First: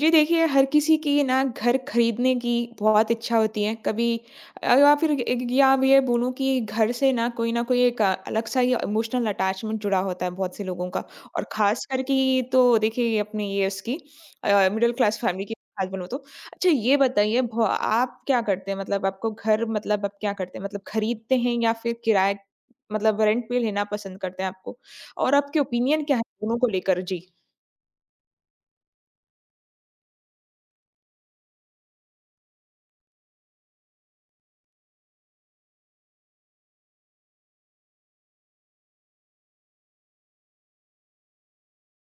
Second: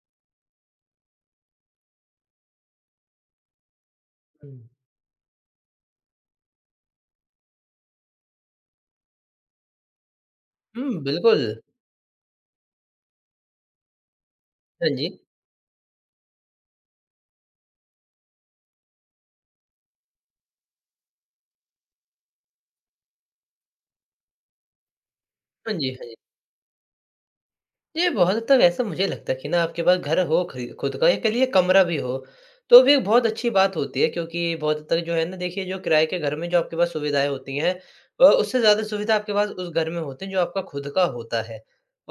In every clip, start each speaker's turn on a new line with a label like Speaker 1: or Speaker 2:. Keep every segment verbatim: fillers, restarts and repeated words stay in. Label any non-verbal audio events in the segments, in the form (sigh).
Speaker 1: जी देखिए, हर किसी की ना घर खरीदने की बहुत इच्छा होती है। कभी
Speaker 2: हुँ।
Speaker 1: अ, या फिर ए या अब ये बोलूँ कि घर से ना कोई ना कोई एक अलग-सा ये इमोशनल अटैचमेंट जुड़ा होता है बहुत से लोगों का।
Speaker 2: हुँ,
Speaker 1: और
Speaker 2: बिल्कुल।
Speaker 1: ख़ासकर कि तो देखिए ये अपने ये इसकी अ,
Speaker 2: हाँ
Speaker 1: मिडल
Speaker 2: जी।
Speaker 1: क्लास फैमिली की बात बोलूँ तो। अच्छा ये बताइए भो आप क्या करते हैं? मतलब आपको घर मतलब आप क्या करते हैं? मतलब खरीदते हैं या फिर किराए मतलब रेंट पे लेना पसंद करते हैं आपको? और आपके
Speaker 2: हाँ जी,
Speaker 1: ओपिनियन
Speaker 2: हाँ जी।
Speaker 1: क्या है दोनों को लेकर? जी,
Speaker 2: ये बहुत हद तक ऐसा मुझे लगता है कि ना आपके पास घर हो, खरी खुद का, या कह लीजिए कमरा भी हो, तो भी एक बहुत अच्छी बात होती है। क्योंकि बहुत हद तक जो है ना, देखिए, जो किराए के घर में जो आपके पास सुविधाएँ होती हैं, अ, उससे ज़्यादा सुविधा आपके पास उस घर में होती है जो आपका खुद का होता है।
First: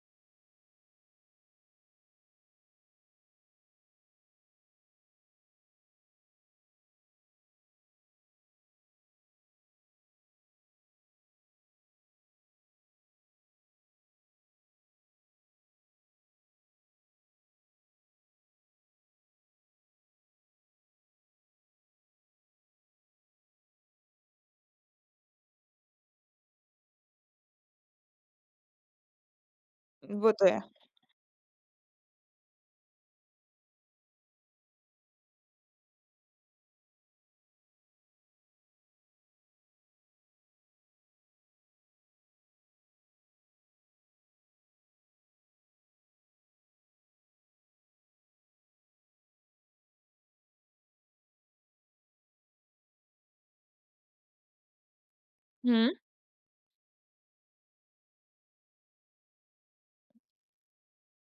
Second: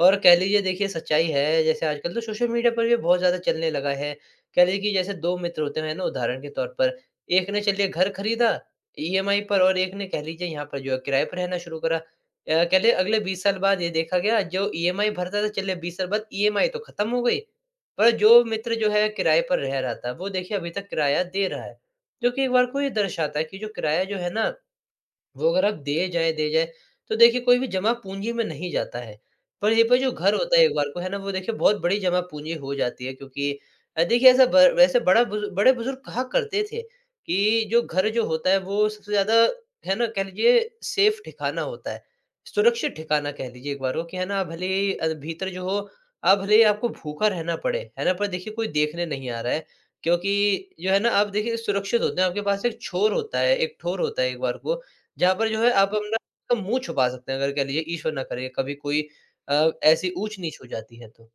Speaker 2: और कह लीजिए, देखिए, सच्चाई है, जैसे आजकल तो सोशल मीडिया पर भी बहुत ज़्यादा चलने लगा है। कह लीजिए कि जैसे दो मित्र होते हैं ना, उदाहरण के तौर पर, एक ने चलिए घर खरीदा ईएमआई पर, और एक ने कह लीजिए यहाँ पर जो है किराए पर रहना शुरू करा। अ, कहते अगले बीस साल बाद ये देखा गया, जो ईएमआई भरता था, चले बीस साल बाद ईएमआई तो खत्म हो गई। पर जो मित्र जो है किराए पर रह रहा था, वो देखिए अभी तक किराया दे रहा है। जो कि एक बार को ये दर्शाता है कि जो किराया जो है ना, वो अगर आप दे जाएँ, दे जाएँ, तो देखिए कोई भी जमा पूँजी में नहीं जाता है। पर ये पर जो
Speaker 1: वो
Speaker 2: घर
Speaker 1: तो
Speaker 2: होता
Speaker 1: है।
Speaker 2: है एक बार को है ना, वो देखिए बहुत बड़ी जमा पूँजी हो जाती है। क्योंकि अ, देखिए, ऐसा ब वैसे बड़ा बुज़ु बड़े-बुज़ुर्ग कहा करते थे कि जो घर जो होता है, वो सबसे ज़्यादा, है ना, कह लीजिए सेफ ठिकाना होता है। सुरक्षित ठिकाना, कह लीजिए एक बार को कि है ना, भले ही अ, भीतर जो हो, आप भले ही, आपको भूखा रहना पड़े, है ना, पर देखिए कोई देखने नहीं आ रहा है। क्योंकि जो है ना, आप देखिए सुरक्षित होते हैं, आपके पास एक छोर होता है, एक ठोर होता है एक बार को, जहाँ पर जो है
Speaker 1: हुँ।
Speaker 2: आप अपना मुँह छुपा सकते हैं, अगर कह लीजिए ईश्वर ना करे कभी कोई अ, ऐसी ऊँच-नीच हो जाती है तो।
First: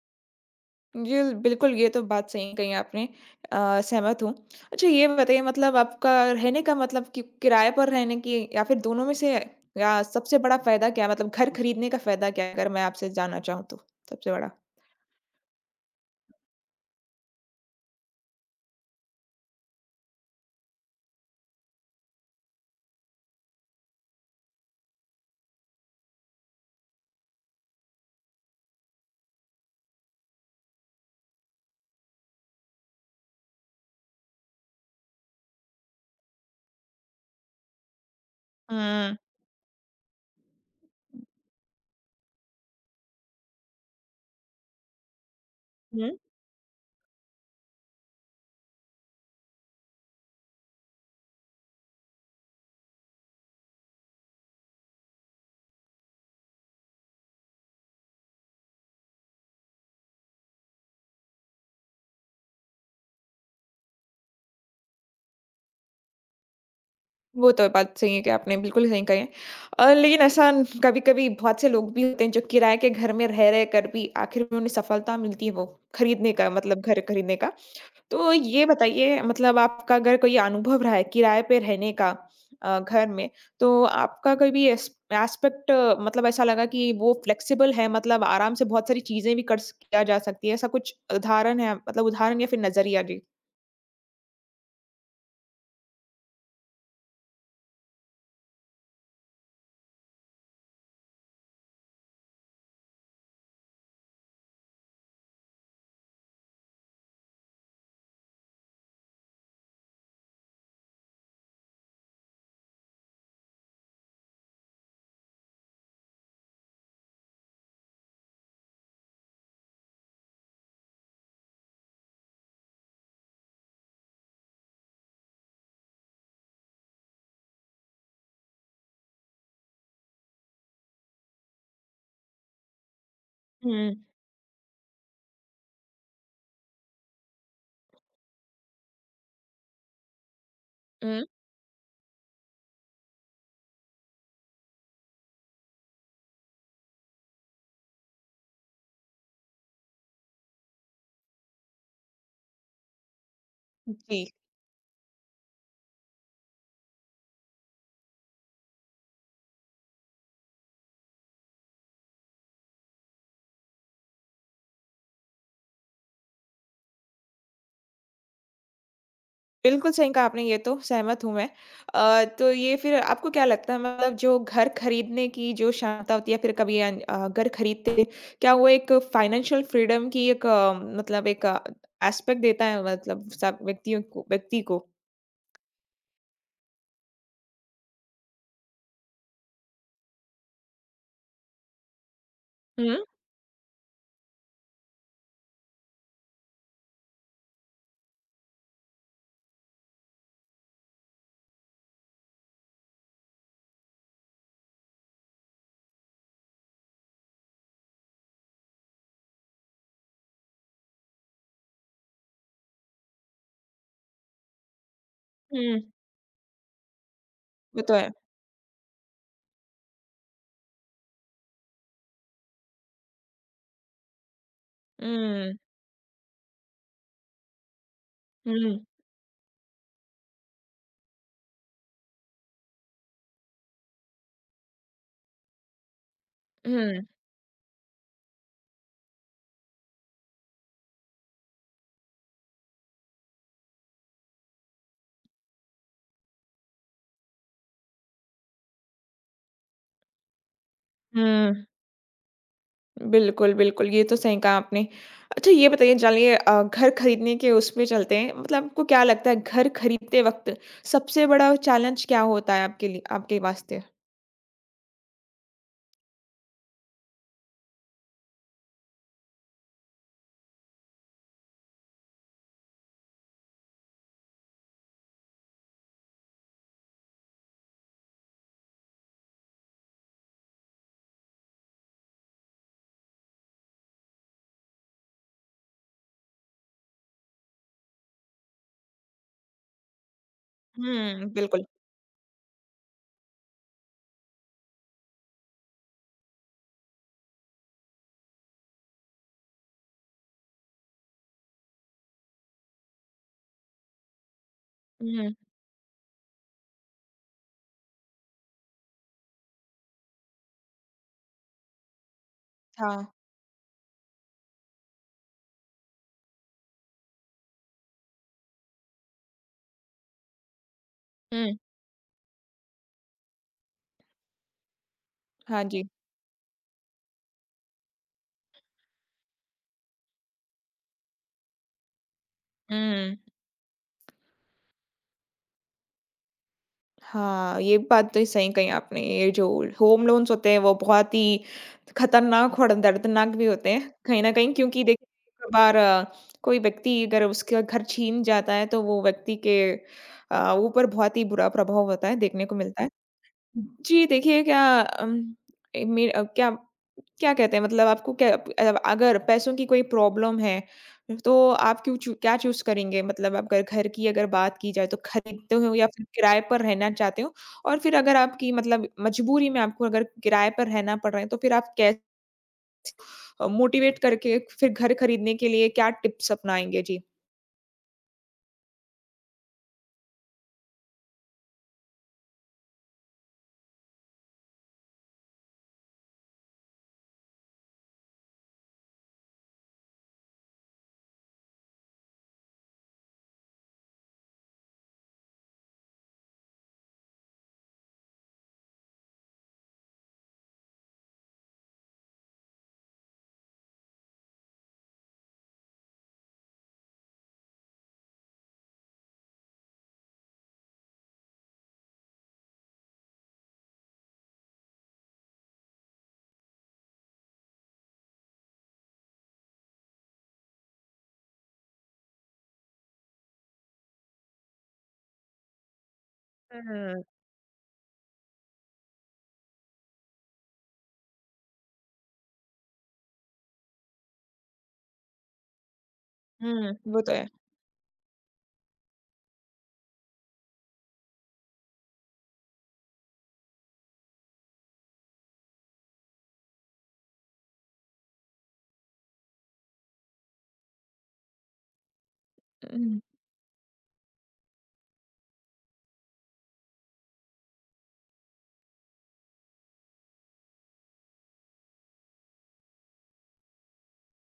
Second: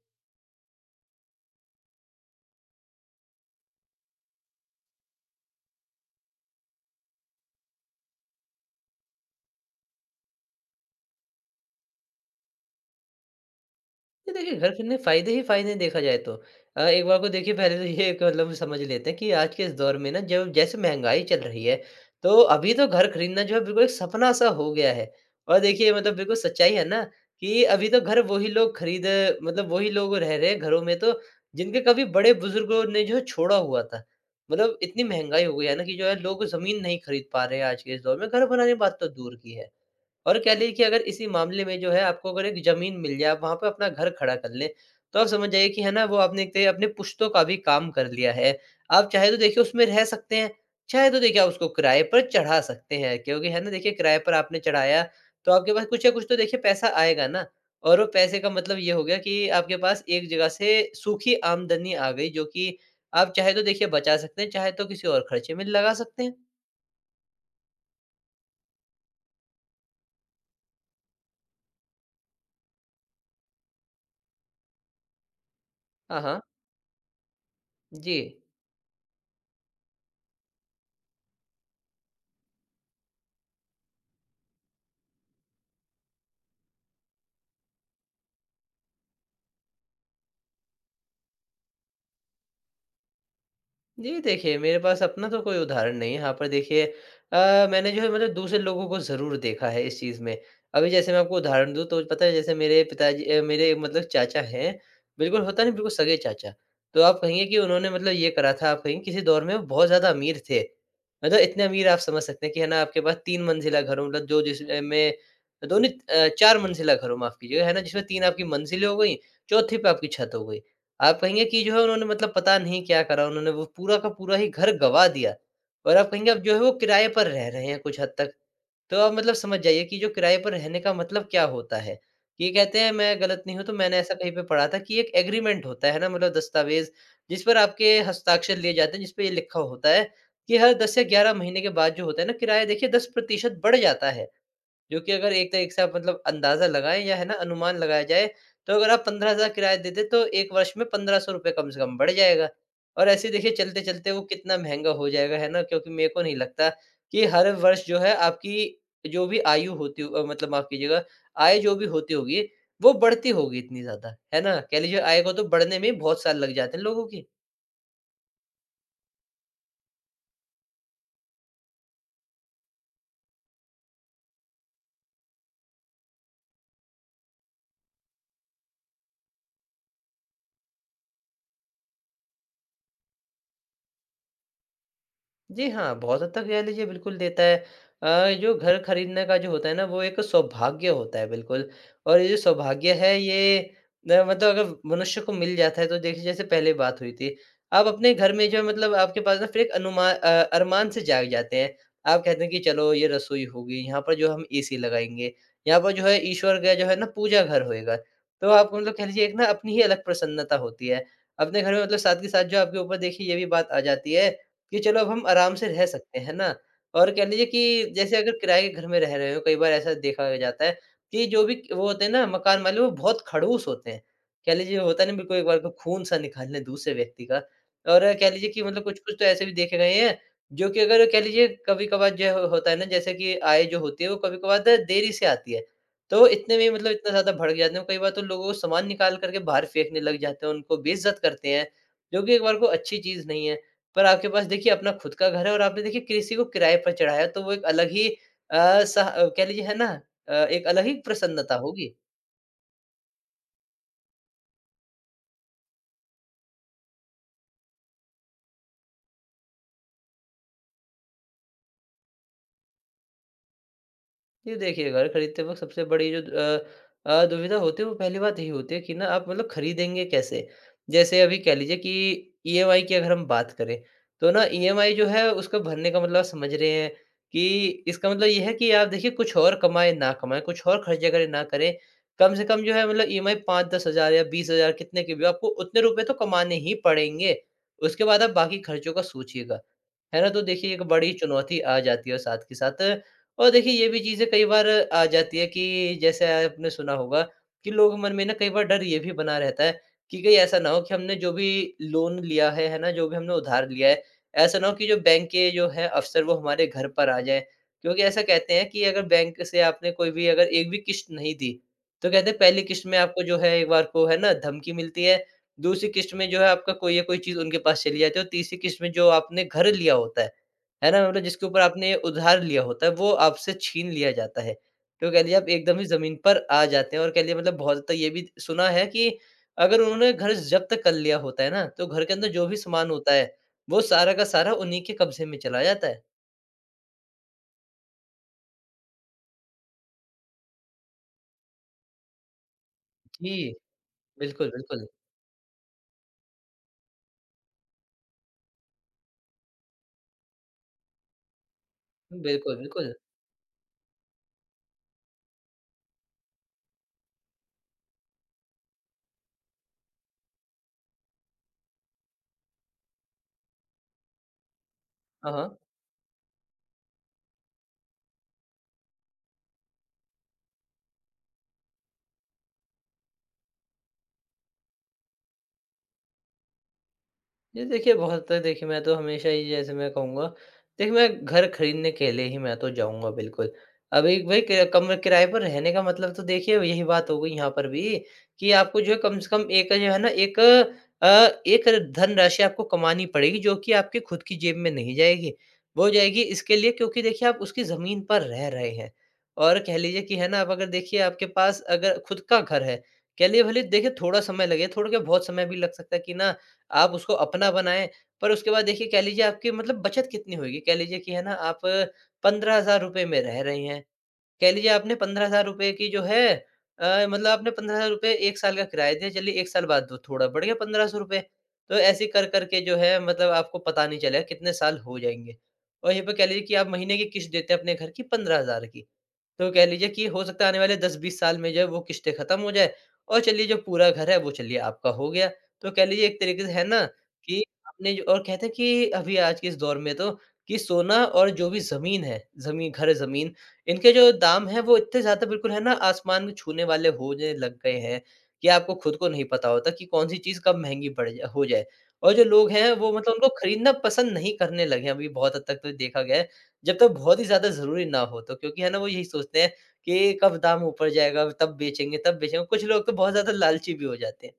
Speaker 1: जी, बिल्कुल ये तो बात सही कही आपने, अ, सहमत हूँ। अच्छा ये बताइए मतलब आपका रहने का मतलब कि किराए पर रहने की या फिर दोनों में से या सबसे बड़ा फ़ायदा क्या है? मतलब घर खरीदने का फ़ायदा क्या है? अगर मैं आपसे जानना चाहूँ तो, सबसे
Speaker 2: ये
Speaker 1: बड़ा?
Speaker 2: देखिए, घर खरीदने के फ़ायदे ही फ़ायदे देखा जाए तो। अ, एक बार को देखिए, पहले तो ये एक मतलब समझ लेते हैं कि आज के इस दौर में ना, जब जैसे महँगाई चल रही है, तो अभी तो घर खरीदना जो है बिल्कुल एक सपना-सा हो गया है। और देखिए, मतलब बिल्कुल सच्चाई है ना, कि अभी तो घर वही लोग खरीद मतलब वही लोग रह रहे हैं घरों में, तो जिनके कभी बड़े-बुज़ुर्गों ने जो है छोड़ा हुआ था। मतलब इतनी महँगाई हो गई है ना कि जो है लोग ज़मीन नहीं खरीद पा रहे हैं आज के इस दौर में, घर बनाने की बात तो
Speaker 1: हुँ।
Speaker 2: दूर की है। और कह लीजिए कि अगर इसी मामले में जो है आपको अगर एक ज़मीन मिल जाए, आप वहाँ पे अपना घर खड़ा कर लें, तो आप समझ जाइए कि है ना,
Speaker 1: हुँ।
Speaker 2: वो आपने एक त अपने पुश्तों का भी काम कर लिया है। आप चाहे तो देखिए उसमें रह सकते हैं, चाहे तो देखिए आप उसको किराए पर चढ़ा सकते हैं, क्योंकि है ना, देखिए किराए पर आपने चढ़ाया, तो आपके पास कुछ या कुछ तो देखिए पैसा आएगा ना। और वो पैसे का मतलब ये हो गया कि आपके पास एक जगह से सूखी आमदनी आ गई, जो कि आप चाहे तो देखिए बचा सकते हैं, चाहे तो किसी और खर्चे में लगा सकते हैं।
Speaker 1: वो तो बात सही है कि आपने बिल्कुल सही कही है। अ, लेकिन ऐसा कभी-कभी बहुत से लोग भी होते हैं जो किराए के घर में रह-रह कर भी आखिर में उन्हें सफलता मिलती है वो
Speaker 2: हाँ,
Speaker 1: खरीदने
Speaker 2: हाँ।
Speaker 1: का मतलब घर खरीदने का।
Speaker 2: जी।
Speaker 1: तो ये बताइए मतलब आपका अगर कोई अनुभव रहा है किराए पे रहने का अ, घर में, तो आपका कोई भी एस एस्पेक्ट मतलब ऐसा लगा कि वो फ्लेक्सिबल है मतलब आराम से बहुत सारी चीज़ें भी कर स किया जा सकती है। ऐसा कुछ उदाहरण है मतलब उदाहरण या फिर नज़रिया? जी।
Speaker 2: जी, देखिए मेरे पास अपना तो कोई उदाहरण नहीं है। यहाँ पर देखिए, अ, मैंने जो है मतलब दूसरे लोगों को ज़रूर देखा है इस चीज़ में। अभी जैसे मैं आपको उदाहरण दूँ तो पता है, जैसे मेरे पिताजी, अ, मेरे मतलब चाचा हैं, बिल्कुल होता नहीं, बिल्कुल सगे चाचा। तो आप कहेंगे कि उन्होंने मतलब ये करा था, आप कहेंगे किसी दौर में वो बहुत ज़्यादा अमीर थे। मतलब इतने अमीर, आप समझ सकते हैं कि है ना, आपके पास तीन मंजिला घर हो, मतलब जो जिसमें दोनों, अ, चार मंजिला घर हो, माफ़ कीजिएगा, है ना, जिसमें तीन आपकी मंजिलें हो गई, चौथी पे आपकी छत हो गई। आप कहेंगे कि जो है उन्होंने, मतलब पता नहीं क्या करा उन्होंने, वो पूरा का पूरा ही घर गँवा दिया, और आप कहेंगे अब जो है वो किराए पर रह रहे हैं कुछ हद तक। तो आप मतलब समझ जाइए कि जो किराए पर रहने का मतलब क्या होता है। ये कहते हैं, मैं गलत नहीं हूँ तो
Speaker 1: हुँ,
Speaker 2: मैंने ऐसा कहीं पे पढ़ा था, कि एक एग्रीमेंट होता है ना, मतलब दस्तावेज़, जिस पर आपके हस्ताक्षर लिए जाते हैं, जिस पे ये लिखा होता है कि हर दस या
Speaker 1: हुँ।
Speaker 2: ग्यारह महीने के बाद जो होता है ना, किराया देखिए दस प्रतिशत बढ़ जाता है। जो कि अगर एक तरीके से आप मतलब अंदाज़ा लगाएँ, या है ना अनुमान लगाया जाए, तो अगर आप पंद्रह हज़ार किराया देते, तो एक वर्ष में पंद्रह सौ रुपए कम से कम बढ़ जाएगा। और ऐसे देखिए चलते-चलते वो
Speaker 1: जी।
Speaker 2: कितना महँगा हो जाएगा, है ना? क्योंकि मेरे को नहीं लगता कि हर वर्ष जो है आपकी जो भी आयु होती हो, अ, मतलब माफ़ कीजिएगा, आय जो भी होती होगी, वो बढ़ती होगी इतनी ज़्यादा, है ना? कह लीजिए आय को तो बढ़ने में ही बहुत साल लग जाते हैं लोगों की।
Speaker 1: बिल्कुल सही कहा आपने ये तो, सहमत हूँ मैं। अ, तो ये फिर आपको क्या लगता है मतलब जो घर खरीदने की जो क्षमता होती है फिर कभी अन अ, घर खरीदते, क्या वो एक फाइनेंशियल फ्रीडम की एक अ, मतलब एक अ, एस्पेक्ट देता है मतलब सब व्यक्तियों को व्यक्ति को?
Speaker 2: जी हाँ, बहुत हद तक कह लीजिए बिल्कुल देता है। अ, जो घर खरीदने का जो होता है ना, वो एक सौभाग्य होता है, बिल्कुल। और ये जो सौभाग्य
Speaker 1: हुँ,
Speaker 2: है, ये न मतलब अगर मनुष्य को मिल जाता है, तो देखिए जैसे पहले बात हुई थी। आप अपने घर में जो है, मतलब आपके पास ना फिर एक अनुमा अ, अरमान से जाग जाते हैं। आप कहते हैं कि चलो ये रसोई होगी, यहाँ पर जो हम एसी लगाएँगे, यहाँ पर जो है ईश्वर का जो है ना पूजा घर होएगा। तो आप, मतलब कह लीजिए, एक ना अपनी ही अलग प्रसन्नता होती है। अपने घर में, मतलब साथ के साथ जो आपके ऊपर देखिए ये भी बात आ जाती है कि चलो अब हम आराम से
Speaker 1: हुँ,
Speaker 2: रह सकते हैं, है ना? और कह लीजिए कि
Speaker 1: वो तो है।
Speaker 2: जैसे अगर किराए के घर में रह रहे हो, कई बार ऐसा देखा जाता है कि जो भी वो होते हैं ना मकान वाले, वो बहुत खड़ूस होते हैं। कह लीजिए होता है ना, बिल्कुल एक
Speaker 1: हुँ,
Speaker 2: बार को खून-सा निकालने दूसरे व्यक्ति का। और कह लीजिए कि
Speaker 1: हुँ,
Speaker 2: मतलब कुछ-कुछ तो ऐसे भी देखे गए हैं, जो कि अगर कह लीजिए कभी-कभार जो ह होता है ना, जैसे कि आय जो होती है, वो कभी-कभार देरी से आती है। तो इतने में मतलब
Speaker 1: हुँ,
Speaker 2: इतना ज़्यादा भड़क जाते हैं, कई बार तो लोगों को सामान निकाल कर के बाहर फेंकने लग जाते हैं, उनको बेइज्जत करते हैं, जो कि एक बार को अच्छी चीज़ नहीं है। पर आपके पास देखिए अपना खुद का घर है, और आपने देखिए किसी को किराए पर चढ़ाया, तो वो एक अलग ही अ, सह अ, कह लीजिए, है ना? अ, एक अलग ही प्रसन्नता
Speaker 1: हुँ।
Speaker 2: होगी।
Speaker 1: बिल्कुल, बिल्कुल, ये तो सही कहा आपने। अच्छा ये बताइए चलिए अ, घर खरीदने के उस पे चलते हैं, मतलब आपको क्या लगता है घर खरीदते वक़्त सबसे बड़ा चैलेंज क्या होता है आपके लिए आपके वास्ते?
Speaker 2: ये देखिए, घर खरीदते वक़्त सबसे बड़ी जो अ अ, दुविधा होती है, वो पहली बात यही होती है कि ना आप मतलब खरीदेंगे कैसे? जैसे अभी कह लीजिए कि ईएमआई की अगर हम बात करें, तो ना ईएमआई जो है उसको भरने का, मतलब आप समझ रहे हैं कि इसका मतलब ये है कि आप देखिए कुछ और कमाएँ ना कमाएँ, कुछ और खर्चे करें ना करें, कम से कम जो है मतलब ईएमआई पाँच से दस हज़ार या बीस हज़ार कितने के भी हो, आपको उतने रुपए तो कमाने ही पड़ेंगे। उसके बाद आप बाकी खर्चों का सोचिएगा। है ना? तो देखिए एक बड़ी
Speaker 1: हुँ,
Speaker 2: चुनौती
Speaker 1: बिल्कुल।
Speaker 2: आ जाती है साथ के साथ। और देखिए ये भी चीज़ें कई बार आ जाती है कि जैसे आपने सुना होगा कि लोगों के मन में ना कई बार डर ये भी बना रहता है कि कहीं ऐसा ना हो कि हमने जो भी लोन लिया है है ना, जो भी हमने उधार लिया है, ऐसा ना हो कि जो बैंक
Speaker 1: हुँ,
Speaker 2: के जो है अफसर, वो हमारे घर पर आ जाए। क्योंकि ऐसा कहते हैं कि अगर बैंक से आपने कोई भी, अगर एक भी किस्त नहीं दी, तो कहते हैं पहली किस्त में
Speaker 1: हाँ।
Speaker 2: आपको जो है एक बार को है ना धमकी मिलती है, दूसरी किस्त में जो है आपका कोई या कोई चीज़ उनके पास चली जाती है, और तीसरी किस्त में जो आपने घर लिया होता है है ना? मतलब जिसके
Speaker 1: हुँ,
Speaker 2: ऊपर आपने उधार लिया होता है, वो आपसे छीन लिया जाता है। तो कह लीजिए आप
Speaker 1: हाँ
Speaker 2: एकदम
Speaker 1: जी।
Speaker 2: ही ज़मीन पर आ जाते हैं, और कह लीजिए मतलब बहुत ज़्यादा ये भी सुना है कि अगर उन्होंने घर ज़ब्त कर लिया होता है ना, तो घर के अंदर जो भी सामान होता
Speaker 1: हुँ।
Speaker 2: है, वो सारा का सारा उन्हीं के कब्ज़े में चला जाता है।
Speaker 1: हाँ, ये बात तो सही कही आपने। ये जो होम लोन्स होते हैं वो बहुत ही खतरनाक और दर्दनाक
Speaker 2: जी।
Speaker 1: भी होते हैं, कहीं न
Speaker 2: बिल्कुल,
Speaker 1: कहीं क्योंकि
Speaker 2: बिल्कुल।
Speaker 1: देखिए कई-कभार कोई व्यक्ति अगर उसका घर छीन जाता है तो वो व्यक्ति के अ, ऊपर बहुत ही बुरा प्रभाव होता है, देखने को
Speaker 2: बिल्कुल,
Speaker 1: मिलता है।
Speaker 2: बिल्कुल।
Speaker 1: जी, देखिए क्या अम, ए, मे अ, क्या क्या कहते हैं मतलब आपको क्या अ, अगर पैसों की कोई प्रॉब्लम है, तो आप क्यों चू क्या चूज़ करेंगे? मतलब आप अगर घर की अगर बात की जाए तो
Speaker 2: हाँ,
Speaker 1: खरीदते
Speaker 2: हाँ।
Speaker 1: हो या फिर किराए पर रहना चाहते हो? और फिर अगर आपकी मतलब मजबूरी में आपको अगर किराए पर रहना पड़ रहा है, तो फिर आप कै अ, मोटिवेट करके फिर घर खरीदने के लिए क्या टिप्स अपनाएँगे? जी।
Speaker 2: जी, देखिए बहुत हद तक देखिए, मैं तो हमेशा ही जैसे मैं कहूँगा, देखिए मैं घर खरीदने के लिए ही मैं तो जाऊँगा बिल्कुल। अभी भाई क कम किराए पर रहने का मतलब तो देखिए यही बात हो गई यहाँ पर भी, कि आपको जो है कम से कम एक जो है ना एक अ, एक धनराशि आपको कमानी पड़ेगी, जो कि आपके खुद की जेब में नहीं जाएगी। वो जाएगी इसके लिए, क्योंकि देखिए आप उसकी ज़मीन पर रह रहे हैं। और कह लीजिए कि है ना, आप अगर देखिए, आपके पास अगर खुद का घर है, कह लिए भले देखिए थोड़ा समय लगे, थोड़ा क्या बहुत समय भी लग सकता है कि ना आप उसको अपना बनाएँ। पर उसके बाद देखिए कह लीजिए आपकी मतलब बचत कितनी होएगी? कह लीजिए कि है ना आप पंद्रह हज़ार रुपए में रह रही हैं, कह लीजिए आपने पंद्रह हज़ार रुपए की जो है अ, मतलब आपने पंद्रह हज़ार रुपए एक साल का किराया दिया, चलिए एक साल बाद दो थोड़ा बढ़ गया पंद्रह सौ रुपए। तो ऐसे कर, कर के जो है मतलब आपको पता नहीं चलेगा कितने साल हो जाएँगे। और यहीं पे कह लीजिए कि आप महीने
Speaker 1: हुँ।
Speaker 2: की किश्त देते हैं अपने घर की पंद्रह हज़ार की। तो कह लीजिए कि हो सकता है आने वाले दस बीस साल में जो है वो किश्तें खत्म हो जाए, और चलिए जो पूरा घर है वो चलिए आपका हो गया। तो कह लीजिए एक तरीके से है
Speaker 1: हुँ,
Speaker 2: ना
Speaker 1: वो तो
Speaker 2: कि आपने जो, और कहते हैं कि अभी आज के इस दौर में तो कि सोना और जो भी ज़मीन है, ज़मीन घर-ज़मीन, इनके जो दाम हैं वो इतने ज़्यादा बिल्कुल है ना आसमान को छूने वाले होने लग गए हैं, कि आपको खुद को नहीं पता होता कि कौन-सी चीज़ कब महँगी पड़ जा हो जाए। और जो लोग हैं
Speaker 1: है।
Speaker 2: वो मतलब उनको खरीदना पसंद नहीं करने लगे हैं, अभी बहुत हद तक तो देखा गया है, जब तक बहुत ही ज़्यादा ज़रूरी ना हो, तो क्योंकि है ना वो यही सोचते हैं कि कब दाम ऊपर जाएगा तब बेचेंगे, तब बेचेंगे, कुछ लोग तो बहुत ज़्यादा लालची भी हो जाते हैं।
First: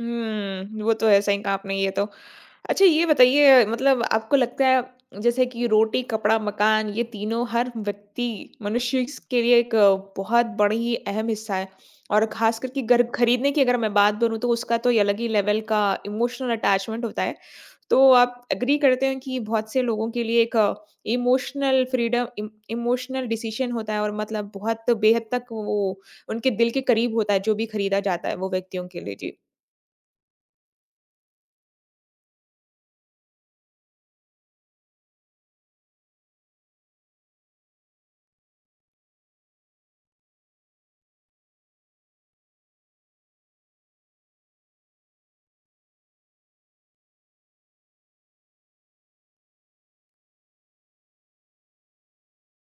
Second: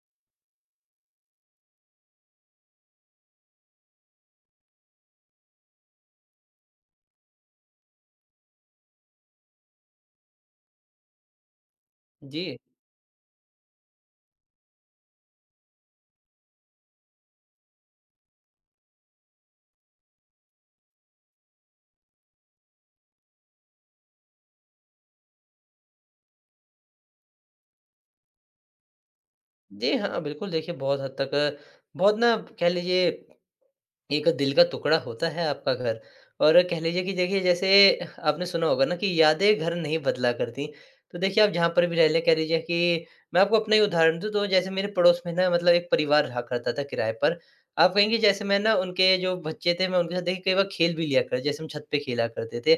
Speaker 1: हुँ, वो तो है, सही कहा आपने ये तो। अच्छा ये बताइए मतलब आपको लगता है जैसे कि रोटी, कपड़ा, मकान ये तीनों हर व्यक्ति मनुष्य स के लिए एक अ, बहुत बड़ी ही अहम हिस्सा है। और
Speaker 2: जी।
Speaker 1: ख़ास करके घर खरीदने की अगर मैं बात बोलूँ तो उसका तो ये अलग ही लेवल का इमोशनल अटैचमेंट होता है। तो आप एग्री करते हैं कि बहुत से लोगों के लिए एक इमोशनल फ्रीडम इम इमोशनल डिसीज़न होता है और मतलब बहुत बेहद तक वो उनके दिल के करीब होता है जो भी खरीदा जाता है वो व्यक्तियों के लिए? जी।
Speaker 2: जी हाँ, बिल्कुल देखिए बहुत हद तक बहुत ना कह लीजिए एक दिल का टुकड़ा होता है आपका घर। और कह लीजिए कि देखिए, जैसे आपने सुना होगा ना कि यादें घर नहीं बदला करती। तो देखिए आप जहाँ पर भी रह लें, कह लीजिए कि मैं आपको अपना ही उदाहरण दूँ तो, जैसे मेरे पड़ोस में ना मतलब एक परिवार रहा करता था किराए पर। आप कहेंगे, जैसे मैं ना उनके जो बच्चे थे, मैं उनके साथ देखिए कई बार खेल भी लिया कर, जैसे हम छत पे खेला करते थे।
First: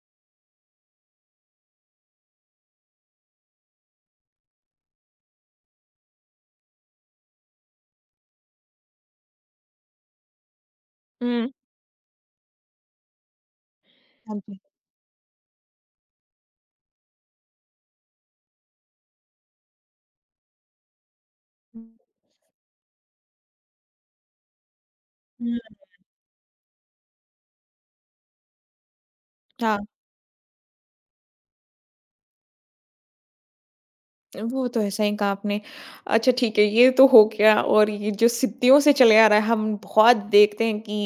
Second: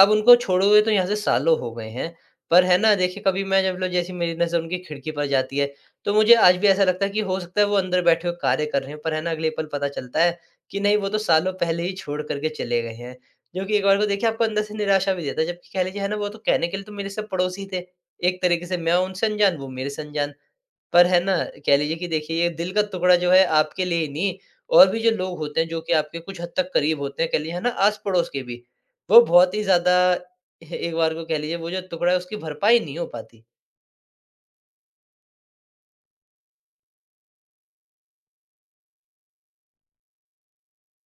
Speaker 2: अब उनको छोड़े हुए तो यहाँ से सालों हो गए हैं। पर है ना देखिए, कभी मैं जब लो जैसे मेरी नज़र उनकी खिड़की पर जाती है, तो मुझे आज भी ऐसा लगता है कि हो सकता है वो अंदर बैठे हुए कार्य कर रहे हैं। पर है ना अगले पल पता चलता है कि नहीं, वो तो सालों पहले ही छोड़ कर के चले गए हैं। जो कि एक बार को देखिए
Speaker 1: हाँ
Speaker 2: आपको
Speaker 1: जी।
Speaker 2: अंदर से निराशा भी देता है, जबकि कह लीजिए है ना वो तो कहने के लिए तो मेरे सब पड़ोसी थे। एक तरीके से मैं उनसे अनजान, वो मेरे से अनजान। पर है ना, कह लीजिए कि देखिए ये दिल का टुकड़ा जो है आपके लिए ही नहीं, और भी जो लोग
Speaker 1: हुँ,
Speaker 2: होते हैं जो कि आपके कुछ हद तक करीब होते हैं, कह लीजिए है ना आस-पड़ोस के भी, वो बहुत ही
Speaker 1: हाँ,
Speaker 2: ज़्यादा ए एक बार को कह लीजिए वो जो टुकड़ा है उसकी भरपाई नहीं हो पाती।
Speaker 1: वो तो है, सही कहा आपने। अच्छा ठीक है, ये तो हो गया और ये जो सिद्दियों से चले आ रहा है, हम बहुत देखते हैं कि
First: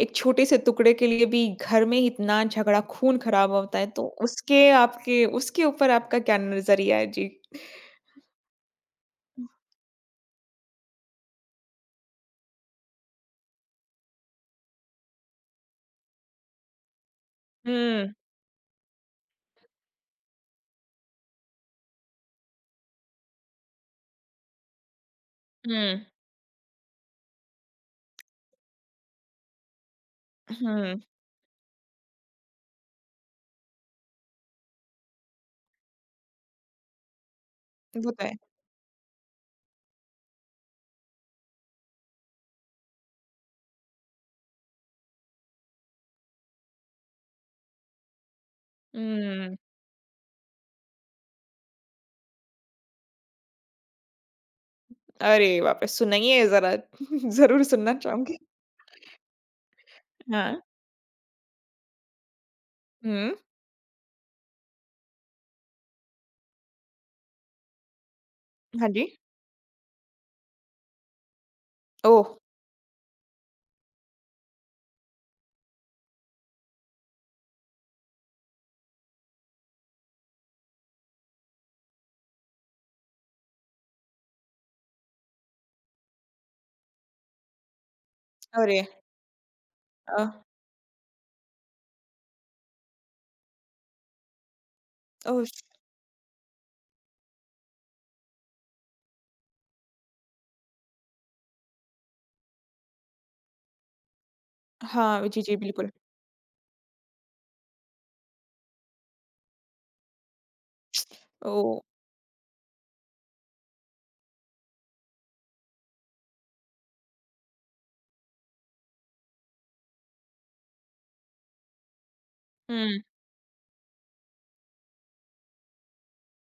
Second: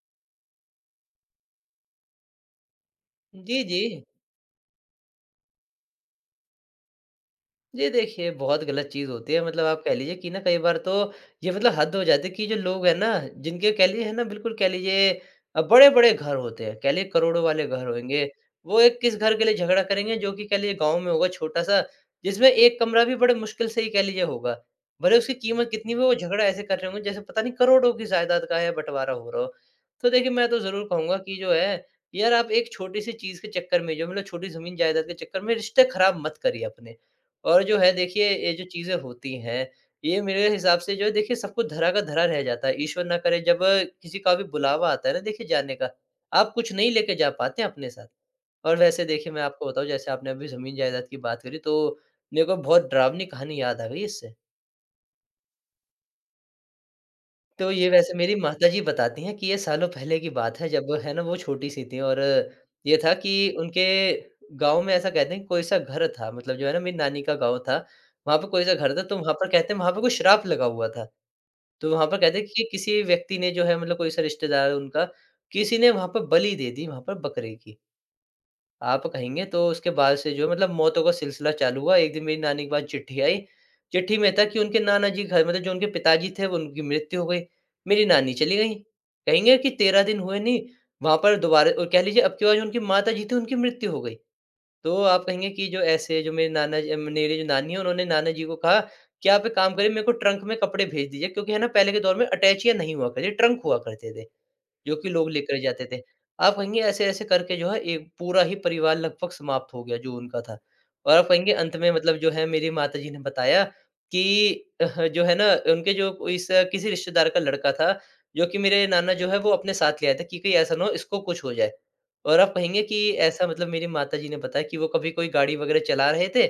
Speaker 1: एक छोटे से टुकड़े के लिए भी घर में इतना झगड़ा, खून-खराबा
Speaker 2: जी,
Speaker 1: होता
Speaker 2: जी।
Speaker 1: है, तो उसके आपके उसके ऊपर आपका क्या नज़रिया है? जी।
Speaker 2: ये देखिए, बहुत गलत चीज़ होती है, मतलब आप कह लीजिए कि ना कई बार तो ये मतलब हद हो जाती है कि जो लोग हैं ना, जिनके कह लीजिए है ना बिल्कुल कह लीजिए अ, बड़े-बड़े घर होते हैं, कह लीजिए करोड़ों वाले घर
Speaker 1: हुँ,
Speaker 2: होंगे। वो एक किस घर के लिए झगड़ा करेंगे, जो कि कह लीजिए गाँव में होगा छोटा-सा, जिसमें एक कमरा भी बड़े मुश्किल से ही कह लीजिए होगा। भले उसकी कीमत
Speaker 1: हुँ,
Speaker 2: कितनी भी हो, वो झगड़ा ऐसे कर रहे होंगे जैसे पता नहीं करोड़ों की जायदात का है बँटवारा हो रहा हो। तो देखिए, मैं तो ज़रूर
Speaker 1: हुँ,
Speaker 2: कहूँगा कि जो है, यार आप एक छोटी-सी चीज़ के चक्कर में, जो मतलब छोटी ज़मीन जायदाद के चक्कर में रिश्ते खराब मत करिए अपने। और जो है
Speaker 1: वो तो
Speaker 2: देखिए
Speaker 1: है।
Speaker 2: ये जो चीज़ें होती हैं, ये मेरे हिसाब से जो है देखिए सब कुछ धरा का धरा रह जाता है। ईश्वर ना करे, जब अ, किसी का भी बुलावा आता है ना देखिए जाने का, आप कुछ नहीं लेके जा पाते हैं अपने साथ। और वैसे देखिए मैं
Speaker 1: हुँ,
Speaker 2: आपको बताऊँ, जैसे आपने अभी ज़मीन-जायदाद की बात करी, तो मेरे को बहुत डरावनी कहानी याद आ गई इससे।
Speaker 1: अरे बाप रे! सुनाइए ज़रा, ज़रूर (laughs)
Speaker 2: तो ये
Speaker 1: सुनना
Speaker 2: वैसे मेरी
Speaker 1: चाहूँगी।
Speaker 2: माताजी बताती हैं कि ये सालों पहले की
Speaker 1: हाँ,
Speaker 2: बात है, जब है ना वो छोटी-सी थी, और ये था कि
Speaker 1: हुँ,
Speaker 2: उनके गाँव में ऐसा कहते हैं कि कोई-सा घर था, मतलब जो है ना मेरी नानी का गाँव था, वहाँ पे कोई-सा
Speaker 1: हाँ
Speaker 2: घर था,
Speaker 1: जी।
Speaker 2: तो वहाँ पर कहते हैं, वहाँ पे कोई श्राप लगा हुआ था। तो वहाँ पर
Speaker 1: ओह!
Speaker 2: कहते हैं कि किसी व्यक्ति ने जो है मतलब कोई-सा रिश्तेदार उनका, किसी ने वहाँ पर बलि दे दी वहाँ पर बकरे की। आप कहेंगे, तो उसके बाद से जो है मतलब मौतों का सिलसिला चालू हुआ। एक दिन मेरी नानी के पास चिट्ठी आई। चिट्ठी में था कि उनके नाना जी घर मतलब जो उनके पिताजी थे वो उनकी मृत्यु हो गई। मेरी नानी चली गईं।
Speaker 1: अरे!
Speaker 2: कहेंगे कि तेरह दिन हुए
Speaker 1: अ,
Speaker 2: नहीं, वहाँ पर दोबारा, और कह लीजिए अब की बार जो उनकी माताजी थीं उनकी मृत्यु हो गई। तो आप
Speaker 1: ओह!
Speaker 2: कहेंगे कि जो ऐसे जो मेरे नाना जी, मेरी जो नानी है उन्होंने नाना जी को कहा कि आप एक काम करिए, मेरे को ट्रंक में कपड़े भेज दीजिए, क्योंकि है ना पहले के दौर में अटैचियाँ नहीं हुआ करती, ट्रंक हुआ करते थे। जो कि
Speaker 1: हाँ,
Speaker 2: लोग
Speaker 1: जी, जी,
Speaker 2: लेकर जाते
Speaker 1: बिल्कुल।
Speaker 2: थे। आप कहेंगे ऐसे-ऐसे करके जो है एक पूरा ही परिवार लगभग समाप्त हो गया जो उनका था। और आप कहेंगे अंत
Speaker 1: ओह!
Speaker 2: में मतलब जो है मेरी माताजी ने बताया कि (laughs) अह, जो है ना उनके जो कोई इस किसी रिश्तेदार का लड़का था, जो कि मेरे नाना जो है वो अपने साथ ले आए थे कि कहीं ऐसा ना हो इसको कुछ हो जाए। और आप कहेंगे
Speaker 1: हुँ,
Speaker 2: कि ऐसा मतलब मेरी माताजी ने बताया कि वो कभी कोई गाड़ी वग़ैरह चला रहे थे,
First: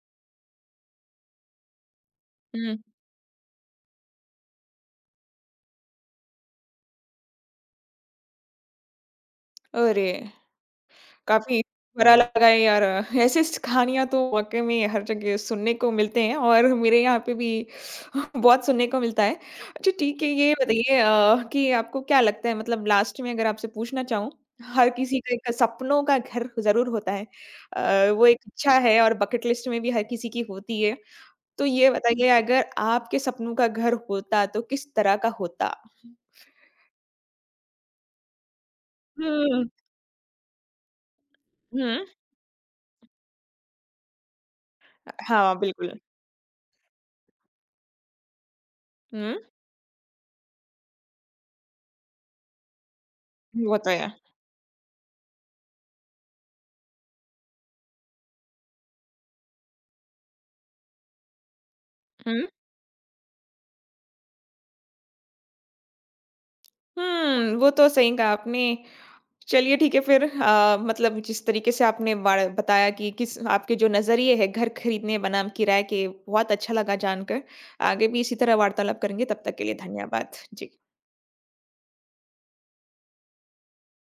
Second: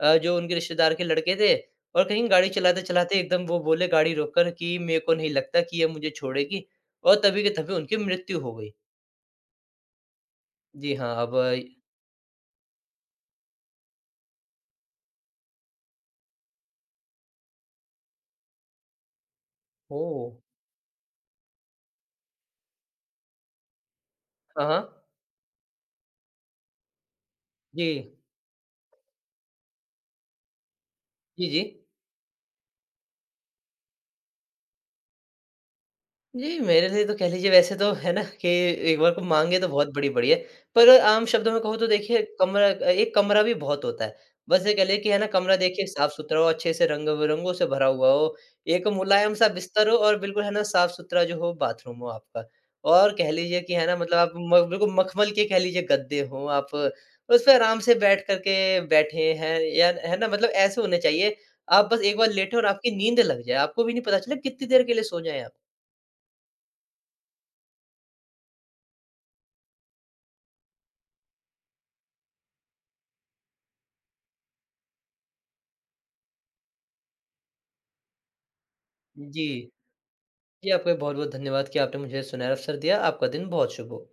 Speaker 2: अ, जो उनके रिश्तेदार के लड़के थे, और कहीं गाड़ी
Speaker 1: हुँ।
Speaker 2: चलाते-चलाते एकदम वो बोले गाड़ी रोक कर कि मेरे को नहीं लगता कि ये मुझे छोड़ेगी। और तभी के तभी उनकी मृत्यु हो गई।
Speaker 1: अरे!
Speaker 2: जी हाँ, अब।
Speaker 1: काफ़ी बुरा हुँ। लगा है यार। ऐसी स कहानियाँ तो वाक़ई में हर जगह सुनने को मिलते हैं और मेरे यहाँ पे भी (laughs) बहुत सुनने को मिलता है। अच्छा ठीक है,
Speaker 2: ओह!
Speaker 1: ये बताइए अ, कि आपको क्या लगता है मतलब लास्ट में अगर आपसे पूछना चाहूँ,
Speaker 2: हाँ,
Speaker 1: हर
Speaker 2: हाँ।
Speaker 1: किसी का एक सपनों का घर ज़रूर होता है।
Speaker 2: जी।
Speaker 1: अ, वो एक इच्छा है और बकेट लिस्ट में भी हर किसी की होती है।
Speaker 2: जी, जी।
Speaker 1: तो ये बताइए अगर आपके सपनों का घर होता तो किस तरह का होता?
Speaker 2: जी, मेरे लिए तो कह लीजिए वैसे तो है ना कि एक बार को माँगे
Speaker 1: हुँ,
Speaker 2: तो बहुत बड़ी-बड़ी है। पर आम शब्दों में कहूँ तो
Speaker 1: हुँ।
Speaker 2: देखिए कमरा, एक कमरा भी बहुत होता है। बस ये कह लें कि है ना
Speaker 1: हाँ,
Speaker 2: कमरा देखिए
Speaker 1: बिल्कुल।
Speaker 2: साफ-सुथरा हो, अच्छे से रंग-बिरंगों से भरा हुआ हो, एक
Speaker 1: हुँ।
Speaker 2: मुलायम सा बिस्तर हो, और बिल्कुल है ना साफ-सुथरा जो हो बाथरूम हो आपका। और कह लीजिए कि
Speaker 1: वो
Speaker 2: है
Speaker 1: तो
Speaker 2: ना
Speaker 1: है।
Speaker 2: मतलब आप म बिल्कुल मखमल के कह लीजिए गद्दे हों, आप उस पे आराम से बैठ कर के बैठे हैं, या है ना मतलब ऐसे होने चाहिए, आप बस एक बार
Speaker 1: हुँ।
Speaker 2: लेटे और आपकी नींद लग जाए, आपको भी नहीं पता चला कितनी देर के लिए सो जाएँ आप।
Speaker 1: हुँ, वो तो सही कहा आपने। चलिए ठीक है फिर अ, मतलब जिस तरीके से आपने बाड़ बताया कि किस आपके जो नज़रिए हैं घर खरीदने बनाम किराए के, बहुत अच्छा लगा जानकर। आगे भी इसी तरह वार्तालाप करेंगे, तब
Speaker 2: जी।
Speaker 1: तक के लिए धन्यवाद।
Speaker 2: जी,
Speaker 1: जी।
Speaker 2: आपका भी बहुत-बहुत धन्यवाद कि आपने मुझे सुनहरा अवसर दिया। आपका दिन बहुत शुभ हो।